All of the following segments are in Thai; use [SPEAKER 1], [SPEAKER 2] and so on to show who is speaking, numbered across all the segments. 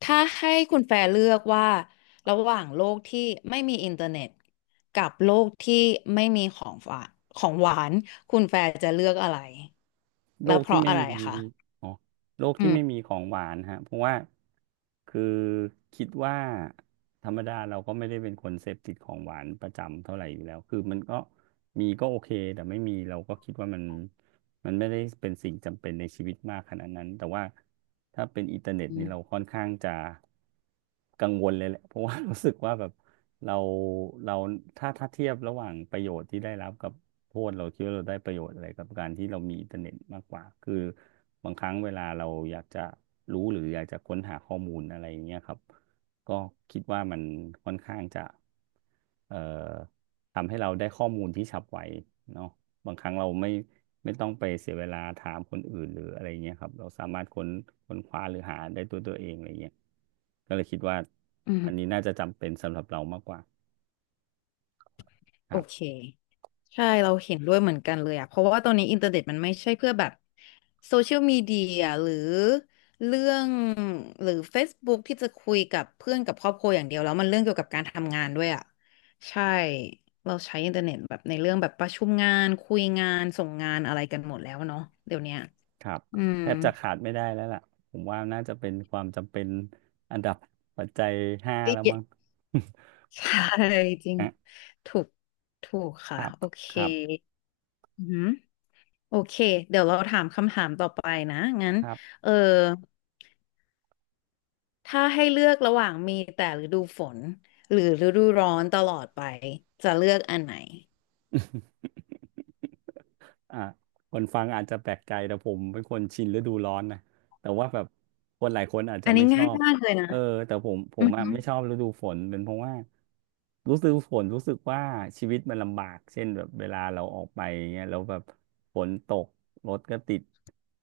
[SPEAKER 1] ถ้าให้คุณแฟร์เลือกว่าระหว่างโลกที่ไม่มีอินเทอร์เน็ตกับโลกที่ไม่มีของฝากของหวานคุณแฟร์จะเลือกอะไร
[SPEAKER 2] โล
[SPEAKER 1] แล้ว
[SPEAKER 2] ก
[SPEAKER 1] เพ
[SPEAKER 2] ที่
[SPEAKER 1] ราะ
[SPEAKER 2] ไม่
[SPEAKER 1] อะไร
[SPEAKER 2] มี
[SPEAKER 1] คะ
[SPEAKER 2] อ๋อโลก
[SPEAKER 1] อื
[SPEAKER 2] ที่ไม่มี
[SPEAKER 1] ม
[SPEAKER 2] ของหวานฮะ เพราะว่าคือคิดว่าธรรมดาเราก็ไม่ได้เป็นคนเสพติดของหวานประจำเท่าไหร่อยู่แล้ว คือมันก็มีก็โอเค แต่ไม่มีเราก็คิดว่ามัน มันไม่ได้เป็นสิ่งจำเป็นในชีวิตมากขนาดนั้นแต่ว่าถ้าเป็นอินเทอร์เน็ตนี่เราค่อนข้างจะกังวลเลยแหละเพราะว่า รู้สึกว่าแบบเราเราถ้าเทียบระหว่างประโยชน์ที่ได้รับกับโทษเราคิดว่าเราได้ประโยชน์อะไรกับการที่เรามีอินเทอร์เน็ตมากกว่าคือบางครั้งเวลาเราอยากจะรู้หรืออยากจะค้นหาข้อมูลอะไรอย่างเงี้ยครับก็คิดว่ามันค่อนข้างจะเอ่อทำให้เราได้ข้อมูลที่ฉับไวเนาะ บางครั้งเราไม่ต้องไปเสียเวลาถามคนอื่นหรืออะไรเงี้ยครับเราสามารถค้นคว้าหรือหาได้ตัวเองอะไรเงี้ยก็เลยคิดว่า
[SPEAKER 1] อื
[SPEAKER 2] อันนี้
[SPEAKER 1] ม
[SPEAKER 2] น่าจะจำเป็นสำหรับเรามากกว่าค
[SPEAKER 1] โอ
[SPEAKER 2] รับ
[SPEAKER 1] เคใช่เราเห็นด้วยเหมือนกันเลยอะเพราะว่าตอนนี้อินเทอร์เน็ตมันไม่ใช่เพื่อแบบโซเชียลมีเดียหรือเรื่องหรือ Facebook ที่จะคุยกับเพื่อนกับครอบครัวอย่างเดียวแล้วมันเรื่องเกี่ยวกับการทำงานด้วยอะใช่เราใช้อินเทอร์เน็ตแบบในเรื่องแบบประชุมงานคุยงานส่งงานอะไรกันหมดแล้วเนาะเดี๋ยวเนี้ย
[SPEAKER 2] ครับ
[SPEAKER 1] อืม
[SPEAKER 2] แทบจะขา ดไม่ได้แล้วล่ะผมว่าน่าจะเป็นความจำเป็นอันดับปัจจัย 5
[SPEAKER 1] เอ้
[SPEAKER 2] แล้ว
[SPEAKER 1] ย
[SPEAKER 2] มั้ง
[SPEAKER 1] ใช่จริ ง
[SPEAKER 2] นะ
[SPEAKER 1] ถูกถูก
[SPEAKER 2] ค
[SPEAKER 1] ค่ะ
[SPEAKER 2] รับ
[SPEAKER 1] โอเค
[SPEAKER 2] ครับ
[SPEAKER 1] อืม โอเคเดี๋ยวเราถามคำถามต่อไปนะงั้น
[SPEAKER 2] ครับ
[SPEAKER 1] เออถ้าให้เลือกระหว่างมีแต่ฤดูฝนหรือฤดูร้อนตลอดไปจะเลือกอันไหน
[SPEAKER 2] อ่ะคนฟังอาจจะแปลกใจแต่ผมเป็นคนชินฤดูร้อนนะแต่ว่าแบบคนหลายคนอาจจะ
[SPEAKER 1] อันนี้
[SPEAKER 2] ไม่ชอ
[SPEAKER 1] ง่าย
[SPEAKER 2] บ
[SPEAKER 1] มากเลยนะ
[SPEAKER 2] เออแต่ผมผ
[SPEAKER 1] อื
[SPEAKER 2] ม
[SPEAKER 1] อ
[SPEAKER 2] อ่ะ
[SPEAKER 1] หือ
[SPEAKER 2] ไม่ชอบฤดูฝนเป็นเพราะว่ารู้สึกฝนรู้สึกว่าชีวิตมันลำบากเช่นแบบเวลาเราออกไปเงี้ยแล้วแบบฝนตกรถก็ติด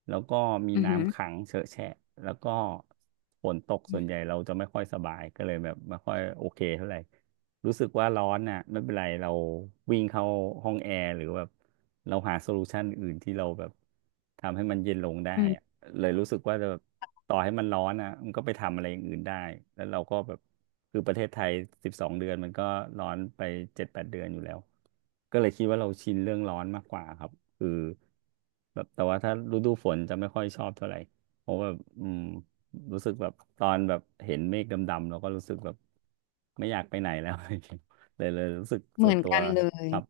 [SPEAKER 2] แล้วก็มี
[SPEAKER 1] อือหือ
[SPEAKER 2] น้ำขังเฉอะแฉะแล้วก็ฝนตกส่วนใหญ่เราจะไม่ค่อยสบายก็เลยแบบไม่ค่อยโอเคเท่าไหร่ รู้สึกว่าร้อนน่ะไม่เป็นไรเราวิ่งเข้าห้องแอร์หรือแบบเราหาโซลูชันอื่นที่เราแบบทำให้มันเย็นลงได้
[SPEAKER 1] อื
[SPEAKER 2] อะ
[SPEAKER 1] ม
[SPEAKER 2] เลยรู้สึกว่าจะแบบต่อให้มันร้อนอ่ะมันก็ไปทำอะไรอย่างอื่นได้แล้วเราก็แบบคือประเทศไทย12 เดือนมันก็ร้อนไป7-8 เดือนอยู่แล้วก็เลยคิดว่าเราชินเรื่องร้อนมากกว่าครับคือแบบแต่ว่าถ้าฤดูฝนจะไม่ค่อยชอบเท่าไหร่เพราะว่าอืม รู้สึกแบบตอนแบบเห็นเมฆดำๆเราก็รู้สึกแบบไม่อยากไปไหนแล้ว เลยรู้สึก
[SPEAKER 1] เห
[SPEAKER 2] ส่
[SPEAKER 1] มื
[SPEAKER 2] วน
[SPEAKER 1] อน
[SPEAKER 2] ตัว
[SPEAKER 1] กันเลย
[SPEAKER 2] ครับ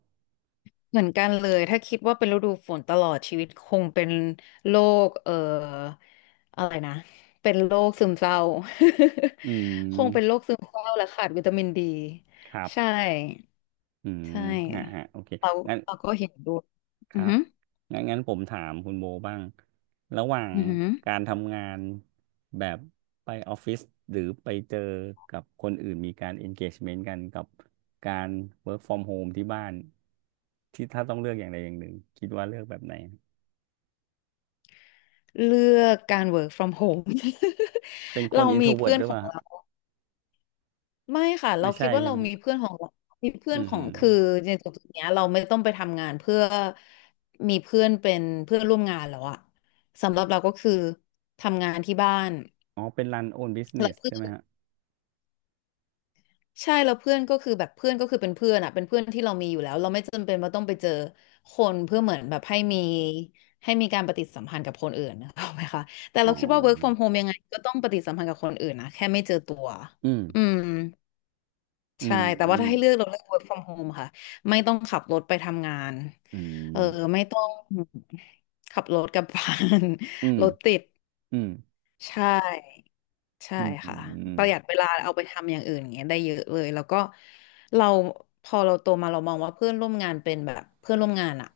[SPEAKER 1] เหมือนกันเลยถ้าคิดว่าเป็นฤดูฝนตลอดชีวิตคงเป็นโรคอะไรนะเป็นโรคซึมเศร้า
[SPEAKER 2] อื
[SPEAKER 1] คงเป็นโร
[SPEAKER 2] ม
[SPEAKER 1] คซึมเศร้าและขาดวิตามินดี
[SPEAKER 2] ครับ
[SPEAKER 1] ใช่
[SPEAKER 2] อืม
[SPEAKER 1] ใช่
[SPEAKER 2] ฮะฮะโอเค
[SPEAKER 1] เรา
[SPEAKER 2] งั้น
[SPEAKER 1] ก็เห็นด้วย
[SPEAKER 2] ค
[SPEAKER 1] อื
[SPEAKER 2] รั
[SPEAKER 1] อ
[SPEAKER 2] บ
[SPEAKER 1] หือ
[SPEAKER 2] งั้นผมถามคุณโบบ้างระหว่าง
[SPEAKER 1] อือหือ
[SPEAKER 2] การทำงานแบบไปออฟฟิศหรือไปเจอกับคนอื่นมีการ engagement กันกับการ work from home ที่บ้านที่ถ้าต้องเลือกอย่างใดอย่างหนึ่งคิดว่าเลือกแบบไหน
[SPEAKER 1] เลือกการ work from home
[SPEAKER 2] เป็น ค
[SPEAKER 1] เรา
[SPEAKER 2] น
[SPEAKER 1] มีเพื่
[SPEAKER 2] introvert
[SPEAKER 1] อ
[SPEAKER 2] ห
[SPEAKER 1] น
[SPEAKER 2] รือ
[SPEAKER 1] ข
[SPEAKER 2] เป
[SPEAKER 1] อง
[SPEAKER 2] ล่า
[SPEAKER 1] เราไม่ค่ะเรา
[SPEAKER 2] ไม่
[SPEAKER 1] คิ
[SPEAKER 2] ใช่
[SPEAKER 1] ดว่า
[SPEAKER 2] ใช่
[SPEAKER 1] เรา
[SPEAKER 2] ไหม
[SPEAKER 1] มี
[SPEAKER 2] ฮะ
[SPEAKER 1] เพื่อนของเรามีเพื่
[SPEAKER 2] อื
[SPEAKER 1] อนขอ
[SPEAKER 2] ม
[SPEAKER 1] งคือในจุดเนี้ยเราไม่ต้องไปทำงานเพื่อมีเพื่อนเป็นเพื่อนร่วมงานแล้วอะสำหรับเราก็คือทำงานที่บ้าน
[SPEAKER 2] อ๋อเป็น run own
[SPEAKER 1] แล้ว
[SPEAKER 2] business
[SPEAKER 1] เพื่อ
[SPEAKER 2] ใช่
[SPEAKER 1] น
[SPEAKER 2] ไหมฮะ
[SPEAKER 1] ใช่แล้วเพื่อนก็คือแบบเพื่อนก็คือเป็นเพื่อนอ่ะเป็นเพื่อนที่เรามีอยู่แล้วเราไม่จำเป็นว่าต้องไปเจอคนเพื่อเหมือนแบบให้มีให้มีการปฏิสัมพันธ์กับคนอื่น นะเข้าไหมคะแต่
[SPEAKER 2] อ๋
[SPEAKER 1] เราคิดว่า work
[SPEAKER 2] อ
[SPEAKER 1] from home ยังไงก็ต้องปฏิสัมพันธ์กับคนอื่นนะแค่ไม่เจอตัว
[SPEAKER 2] อืม
[SPEAKER 1] อืม
[SPEAKER 2] อื
[SPEAKER 1] ใช่
[SPEAKER 2] ม
[SPEAKER 1] แต่
[SPEAKER 2] อื
[SPEAKER 1] ว่า
[SPEAKER 2] ม
[SPEAKER 1] ถ้าให้เลือกเราเลือก work from home ค่ะไม่ต้องขับรถไปทำงาน
[SPEAKER 2] อื
[SPEAKER 1] เออ
[SPEAKER 2] ม
[SPEAKER 1] ไม่ต้องขับรถกลับบ้าน
[SPEAKER 2] อืม
[SPEAKER 1] รถติด
[SPEAKER 2] อืม
[SPEAKER 1] ใช่ ใช่
[SPEAKER 2] อืมอื
[SPEAKER 1] ค่ะป
[SPEAKER 2] ม
[SPEAKER 1] ระหยัดเวลาเอาไปทำอย่างอื่นอย่างเงี้ยได้เยอะเลยแล้วก็เราพอเราโตมาเรามองว่าเพื่อนร่วมงานเป็นแบบเพื่อนร่วมงานอะ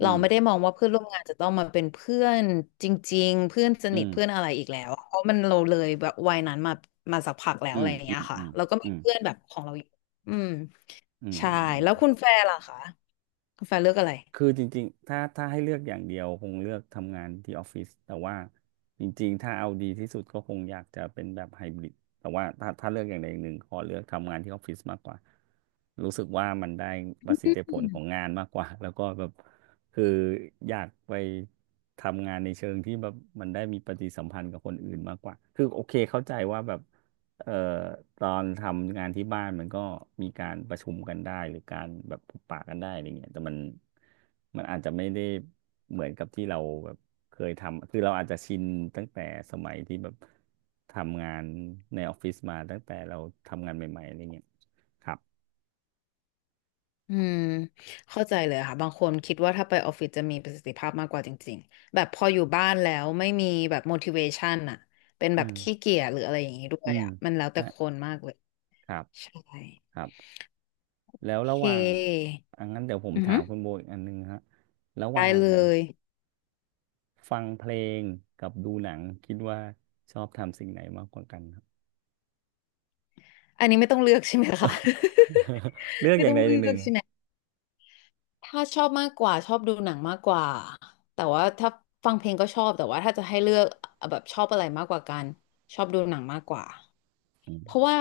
[SPEAKER 2] อื
[SPEAKER 1] เราไม่ได้
[SPEAKER 2] ม
[SPEAKER 1] มองว่าเพื่อนร่วมงานจะต้องมาเป็นเพื่อนจริงๆเพื่อนสนิทเพื่อนอะไรอีกแล้วอะเพราะมันเราเลยแบบวัยนั้นมามาสักพักแล้ว
[SPEAKER 2] อื
[SPEAKER 1] อะ
[SPEAKER 2] ม
[SPEAKER 1] ไรอย่าง
[SPEAKER 2] อื
[SPEAKER 1] เงี้ย
[SPEAKER 2] ม
[SPEAKER 1] ค่ะ
[SPEAKER 2] อืม
[SPEAKER 1] เราก็
[SPEAKER 2] อื
[SPEAKER 1] มี
[SPEAKER 2] ม
[SPEAKER 1] เพื่อนแบบของเราอยู่อืม
[SPEAKER 2] อืม
[SPEAKER 1] ใช่
[SPEAKER 2] อืม
[SPEAKER 1] แล้วคุณแฟร์ล่ะคะคุณแฟร์เลือกอะไร
[SPEAKER 2] คือจริงๆถ้าให้เลือกอย่างเดียวคงเลือกทำงานที่ออฟฟิศแต่ว่าจริงๆถ้าเอาดีที่สุดก็คงอยากจะเป็นแบบไฮบริดแต่ว่าถ้าเลือกอย่างใดอย่างหนึ่งขอเลือกทำงานที่ออฟฟิศมากกว่ารู้สึกว่ามันได้ประสิทธิผลของงานมากกว่า แล้วก็แบบคืออยากไปทำงานในเชิงที่แบบมันได้มีปฏิสัมพันธ์กับคนอื่นมากกว่าคือโอเคเข้าใจว่าแบบ เอ่อตอนทำงานที่บ้านมันก็มีการประชุมกันได้หรือการแบบพบปะกันได้อะไรเงี้ยแต่มันมันอาจจะไม่ได้เหมือนกับที่เราแบบเคยทำคือเราอาจจะชินตั้งแต่สมัยที่แบบทำงานในออฟฟิศมาตั้งแต่เราทำงานใหม่ๆอะไรเงี้ยครับ
[SPEAKER 1] อืมเข้าใจเลยค่ะบางคนคิดว่าถ้าไปออฟฟิศจะมีประสิทธิภาพมากกว่าจริงๆแบบพออยู่บ้านแล้วไม่มีแบบ motivation อะเป็นแบ
[SPEAKER 2] อื
[SPEAKER 1] บ
[SPEAKER 2] ม
[SPEAKER 1] ขี้เกียจหรืออะไรอย่างนี้ด้ว
[SPEAKER 2] อื
[SPEAKER 1] ย
[SPEAKER 2] ม
[SPEAKER 1] อะมันแล้วแต่
[SPEAKER 2] ฮะ
[SPEAKER 1] คนมากเลย
[SPEAKER 2] ครับ
[SPEAKER 1] ใช่
[SPEAKER 2] ครับ
[SPEAKER 1] โ
[SPEAKER 2] แล้ว
[SPEAKER 1] อ
[SPEAKER 2] ระ
[SPEAKER 1] เค
[SPEAKER 2] หว่างอันนั้นเดี๋ยวผม
[SPEAKER 1] อือ
[SPEAKER 2] ถา
[SPEAKER 1] หื
[SPEAKER 2] ม
[SPEAKER 1] อ
[SPEAKER 2] คุณโบอีกอันนึงฮะระห
[SPEAKER 1] ได้
[SPEAKER 2] ว่าง
[SPEAKER 1] เลย
[SPEAKER 2] ฟังเพลงกับดูหนังคิดว่าชอบทำสิ่งไหนมากกว่ากันครับ
[SPEAKER 1] อันนี้ไม่ต้องเลือกใช่ไหมคะ
[SPEAKER 2] เลือ ก
[SPEAKER 1] ไม่
[SPEAKER 2] อย่า
[SPEAKER 1] ต้
[SPEAKER 2] ง
[SPEAKER 1] อง
[SPEAKER 2] ใดอ
[SPEAKER 1] เลื
[SPEAKER 2] ย่างห
[SPEAKER 1] อ
[SPEAKER 2] นึ่
[SPEAKER 1] ก
[SPEAKER 2] ง
[SPEAKER 1] ใช่ไหม ถ้าชอบมากกว่าชอบดูหนังมากกว่าแต่ว่าถ้าฟังเพลงก็ชอบแต่ว่าถ้าจะให้เลือกแบบชอบอะไรมากกว่ากันชอบดูหนังมากกว่า
[SPEAKER 2] อื
[SPEAKER 1] เพราะ
[SPEAKER 2] ม
[SPEAKER 1] ว่า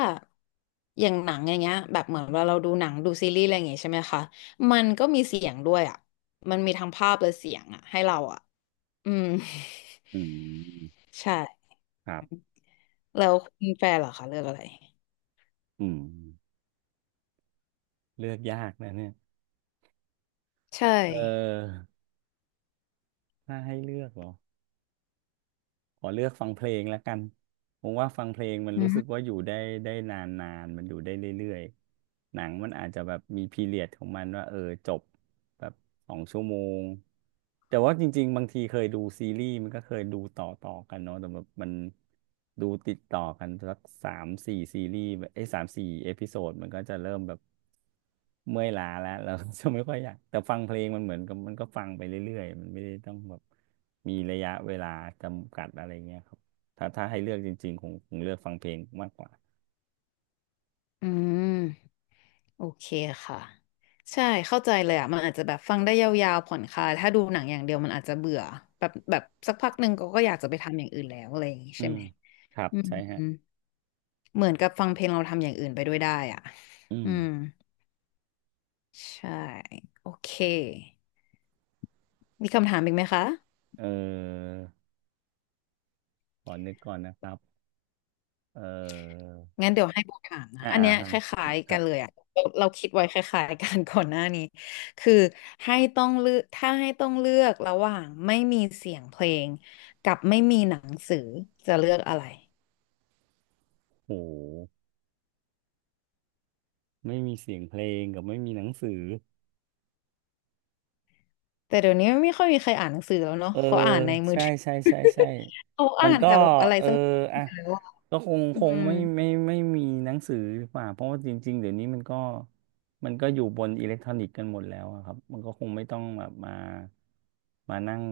[SPEAKER 1] อย่างหนังอย่างเงี้ยแบบเหมือนเวลาเราดูหนังดูซีรีส์อะไรอย่างเงี้ยใช่ไหมคะมันก็มีเสียงด้วยอ่ะมันมีทั้งภาพและเสียงอ่ะให้เราอ่ะอืม
[SPEAKER 2] อืม
[SPEAKER 1] ใช่
[SPEAKER 2] ครับ
[SPEAKER 1] แล้วคุณแฟนเหรอคะเลือกอะไร
[SPEAKER 2] อืมเลือกยากนะเนี่ย
[SPEAKER 1] ใช่
[SPEAKER 2] เออถ้าให้เลือกเหรอขอเลือกฟังเพลงแล้วกันผมว่าฟังเพลงมัน
[SPEAKER 1] อื
[SPEAKER 2] รู้สึ
[SPEAKER 1] ม
[SPEAKER 2] กว่าอยู่ได้ได้นานๆมันอยู่ได้เรื่อยๆหนังมันอาจจะแบบมีพีเรียดของมันว่าเออจบ แบบ2 ชั่วโมงแต่ว่าจริงๆบางทีเคยดูซีรีส์มันก็เคยดูต่อกันเนาะแต่แบบมันดูติดต่อกันสักสามสี่ซีรีส์แบบไอ้สามสี่เอพิโซดมันก็จะเริ่มแบบเมื่อยล้าแล้วเราก็จะไม่ค่อยอยากแต่ฟังเพลงมันเหมือนกับมันก็ฟังไปเรื่อยๆมันไม่ได้ต้องแบบมีระยะเวลาจำกัดอะไรเงี้ยครับถ้าให้เลือกจริงๆคงเลือกฟังเพลงมากกว่า
[SPEAKER 1] อืม โอเคค่ะใช่เข้าใจเลยอ่ะมันอาจจะแบบฟังได้ยาวๆผ่อนคลายถ้าดูหนังอย่างเดียวมันอาจจะเบื่อแบบสักพักหนึ่งก็ก็อยากจะไปทำอย่างอื่นแล้วอะไรอย่างงี้
[SPEAKER 2] อื
[SPEAKER 1] ใช่
[SPEAKER 2] ม
[SPEAKER 1] ไหม
[SPEAKER 2] ครับ
[SPEAKER 1] อืม
[SPEAKER 2] ใช่ฮะ
[SPEAKER 1] อืมเหมือนกับฟังเพลงเราทำอย่างอื่นไปด้วยได้อ่ะ
[SPEAKER 2] อื
[SPEAKER 1] อื
[SPEAKER 2] ม
[SPEAKER 1] มใช่โอเคมีคำถามอีกไหมคะ
[SPEAKER 2] เออขอนึกก่อนนะครับเออ
[SPEAKER 1] งั้นเดี๋ยวให้โบถามนะ
[SPEAKER 2] อ่า
[SPEAKER 1] อัน
[SPEAKER 2] อ่า
[SPEAKER 1] เนี้ย
[SPEAKER 2] ฮะ
[SPEAKER 1] คล้าย
[SPEAKER 2] ค
[SPEAKER 1] ๆ
[SPEAKER 2] รั
[SPEAKER 1] กั
[SPEAKER 2] บ
[SPEAKER 1] นเลยอะเราคิดไว้คล้ายๆกันก่อนหน้านี้คือให้ต้องเลือกถ้าให้ต้องเลือกระหว่างไม่มีเสียงเพลงกับไม่มีหนังสือจะเลือกอะไร
[SPEAKER 2] โอ้โหไม่มีเสียงเพลงกับไม่มีหนังสือ
[SPEAKER 1] แต่เดี๋ยวนี้ไม่ค่อยมีใครอ่านหนังสือแล้วเนาะ
[SPEAKER 2] เออ
[SPEAKER 1] เขาอ่านในมือ
[SPEAKER 2] ใช่
[SPEAKER 1] ถือ
[SPEAKER 2] ใช่ใช่ใช่
[SPEAKER 1] เขา
[SPEAKER 2] มั
[SPEAKER 1] อ่า
[SPEAKER 2] น
[SPEAKER 1] น
[SPEAKER 2] ก็
[SPEAKER 1] แต่แบบอะไร
[SPEAKER 2] เออ
[SPEAKER 1] สัก
[SPEAKER 2] อ่ะ
[SPEAKER 1] อย่างแล้วอะ
[SPEAKER 2] ก็คง
[SPEAKER 1] อื
[SPEAKER 2] คง
[SPEAKER 1] ม
[SPEAKER 2] ไม่ไม่มีหนังสือดีกว่าเพราะว่าจริงๆเดี๋ยวนี้มันก็อยู่บนอิเล็กทรอนิกส์กันหมดแล้วอะครับมันก็คงไม่ต้องแบบมานั่ง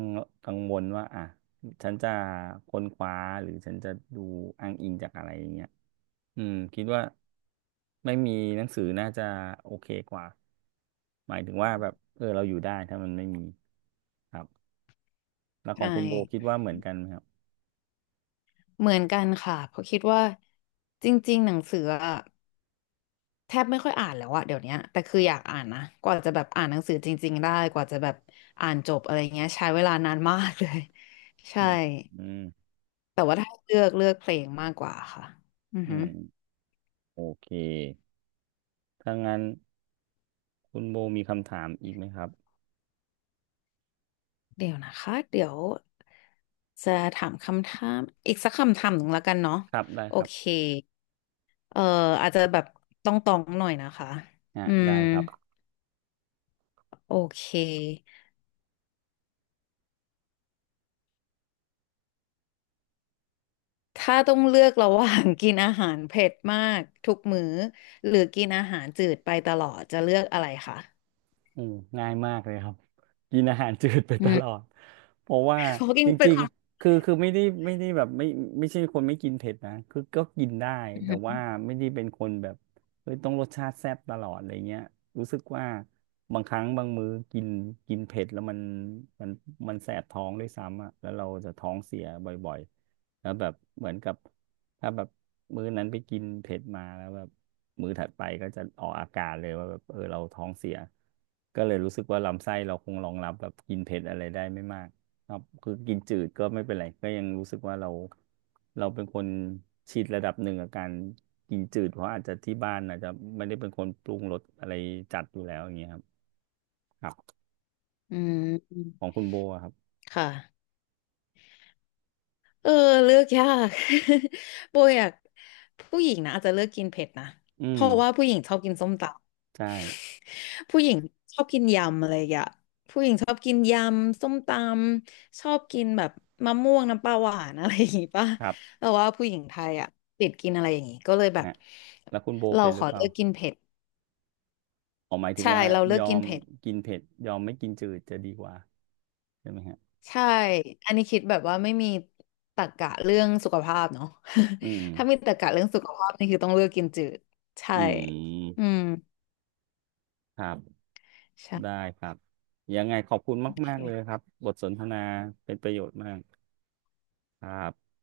[SPEAKER 2] กังวลว่าอ่ะฉันจะค้นคว้าหรือฉันจะดูอ้างอิงจากอะไรอย่างเงี้ย อืมคิดว่าไม่มีหนังสือน่าจะโอเคกว่าหมายถึงว่าแบบเออเราอยู่ได้ถ้ามันไม่มีครับแล้วขอ
[SPEAKER 1] ใช่
[SPEAKER 2] งคุณโบคิดว่าเหมือนกันไหมครับ
[SPEAKER 1] เหมือนกันค่ะเพราะคิดว่าจริงๆหนังสืออะ แทบไม่ค่อยอ่านแล้วอะเดี๋ยวเนี้ยแต่คืออยากอ่านนะกว่าจะแบบอ่านหนังสือจริงๆได้กว่าจะแบบอ่านจบอะไรเงี้ยใช้เวลานานมากเลย ใช่
[SPEAKER 2] อืมอืม
[SPEAKER 1] แต่ว่าถ้าเลือกเลือกเพลงมากกว่าค่ะอือ
[SPEAKER 2] อื
[SPEAKER 1] ฮึ
[SPEAKER 2] มโอเคถ้างั้นคุณโบมีคำถามอีกไหมครับ
[SPEAKER 1] เดี๋ยวนะคะเดี๋ยวจะถามคำถามอีกสักคำถามหนึ่งแล้วกันเนาะ
[SPEAKER 2] ครับได้
[SPEAKER 1] โอ
[SPEAKER 2] ครั
[SPEAKER 1] เค
[SPEAKER 2] บ
[SPEAKER 1] เอ่ออาจจะแบบต้องตองๆหน่อยนะคะ
[SPEAKER 2] อ่ะ
[SPEAKER 1] อืม
[SPEAKER 2] ได้ครับ
[SPEAKER 1] โอเค ถ้าต้องเลือกระหว่างกินอาหารเผ็ดมากทุกมื้อหรือกินอาหารจืดไปตลอดจะเลือกอะไรคะ
[SPEAKER 2] อืมง่ายมากเลยครับกินอาหารจืดไป
[SPEAKER 1] อื
[SPEAKER 2] ต
[SPEAKER 1] ม
[SPEAKER 2] ลอดเพราะว่า
[SPEAKER 1] เพราะกิ
[SPEAKER 2] จ
[SPEAKER 1] นเป็น
[SPEAKER 2] ริง
[SPEAKER 1] คน
[SPEAKER 2] ๆคือไม่ได้ไม่ได้แบบไม่ไม่ใช่คนไม่กินเผ็ดนะคือก็กินได้
[SPEAKER 1] อื
[SPEAKER 2] แต่ว่า
[SPEAKER 1] ม
[SPEAKER 2] ไม่ได้เป็นคนแบบเฮ้ยต้องรสชาติแซ่บตลอดอะไรเงี้ยรู้สึกว่าบางครั้งบางมื้อกินกินเผ็ดแล้วมันมันแสบท้องด้วยซ้ำอ่ะแล้วเราจะท้องเสียบ่อยๆแล้วแบบเหมือนกับถ้าแบบมื้อนั้นไปกินเผ็ดมาแล้วแบบ มื้อถัดไปก็จะออกอาการเลยว่าแบบเออเราท้องเสียก็เลยรู้สึกว่าลำไส้เราคงรองรับแบบกินเผ็ดอะไรได้ไม่มากครับคือกินจืดก็ไม่เป็นไรก็ยังรู้สึกว่าเราเป็นคนชินระดับหนึ่งกับการกินจืดเพราะอาจจะที่บ้านอาจจะไม่ได้เป็นคนปรุงรสอะไรจัดอยู่แล้วอย่างเงี้ยครับครับ
[SPEAKER 1] อื
[SPEAKER 2] ของ
[SPEAKER 1] ม
[SPEAKER 2] คุณโบอะครับ
[SPEAKER 1] ค่ะเออเลือกยาก โบอยากผู้หญิงนะอาจจะเลือกกินเผ็ดนะ
[SPEAKER 2] อื
[SPEAKER 1] เพ
[SPEAKER 2] ม
[SPEAKER 1] ราะว่าผู้หญิงชอบกินส้มตำ
[SPEAKER 2] ใช่
[SPEAKER 1] ผู้หญิงชอบกินยำอะไรอย่างเงี้ยผู้หญิงชอบกินยำส้มตำชอบกินแบบมะม่วงน้ำปลาหวานอะไรอย่างงี้ป่ะ
[SPEAKER 2] ครับ
[SPEAKER 1] แต่ว่าผู้หญิงไทยอ่ะติดกินอะไรอย่างงี้ก็เลยแบบ
[SPEAKER 2] ฮะแล้วคุณโบ
[SPEAKER 1] เรา
[SPEAKER 2] เป็นห
[SPEAKER 1] ข
[SPEAKER 2] รือ
[SPEAKER 1] อ
[SPEAKER 2] เปล่า
[SPEAKER 1] เลือกกินเผ็ด
[SPEAKER 2] ออหมายถึง
[SPEAKER 1] ใช่
[SPEAKER 2] ว่า
[SPEAKER 1] เราเลื
[SPEAKER 2] ย
[SPEAKER 1] อก
[SPEAKER 2] อ
[SPEAKER 1] กิน
[SPEAKER 2] ม
[SPEAKER 1] เผ็ด
[SPEAKER 2] กินเผ็ดยอมไม่กินจืดจะดีกว่าใช่ไหมฮะ
[SPEAKER 1] ใช่ อันนี้คิดแบบว่าไม่มีตรรกะเรื่องสุขภาพเนาะ
[SPEAKER 2] อืม
[SPEAKER 1] ถ้ามีตรรกะเรื่องสุขภาพนี่คือต้องเลือกกินจืดใช่
[SPEAKER 2] อื
[SPEAKER 1] อื
[SPEAKER 2] ม
[SPEAKER 1] ม
[SPEAKER 2] ครับ
[SPEAKER 1] ใช
[SPEAKER 2] ได้ครับ ยังไงขอบคุณมากๆเล
[SPEAKER 1] ่
[SPEAKER 2] ยครับ บทสนทนาเป็นประโยชน์มากครับ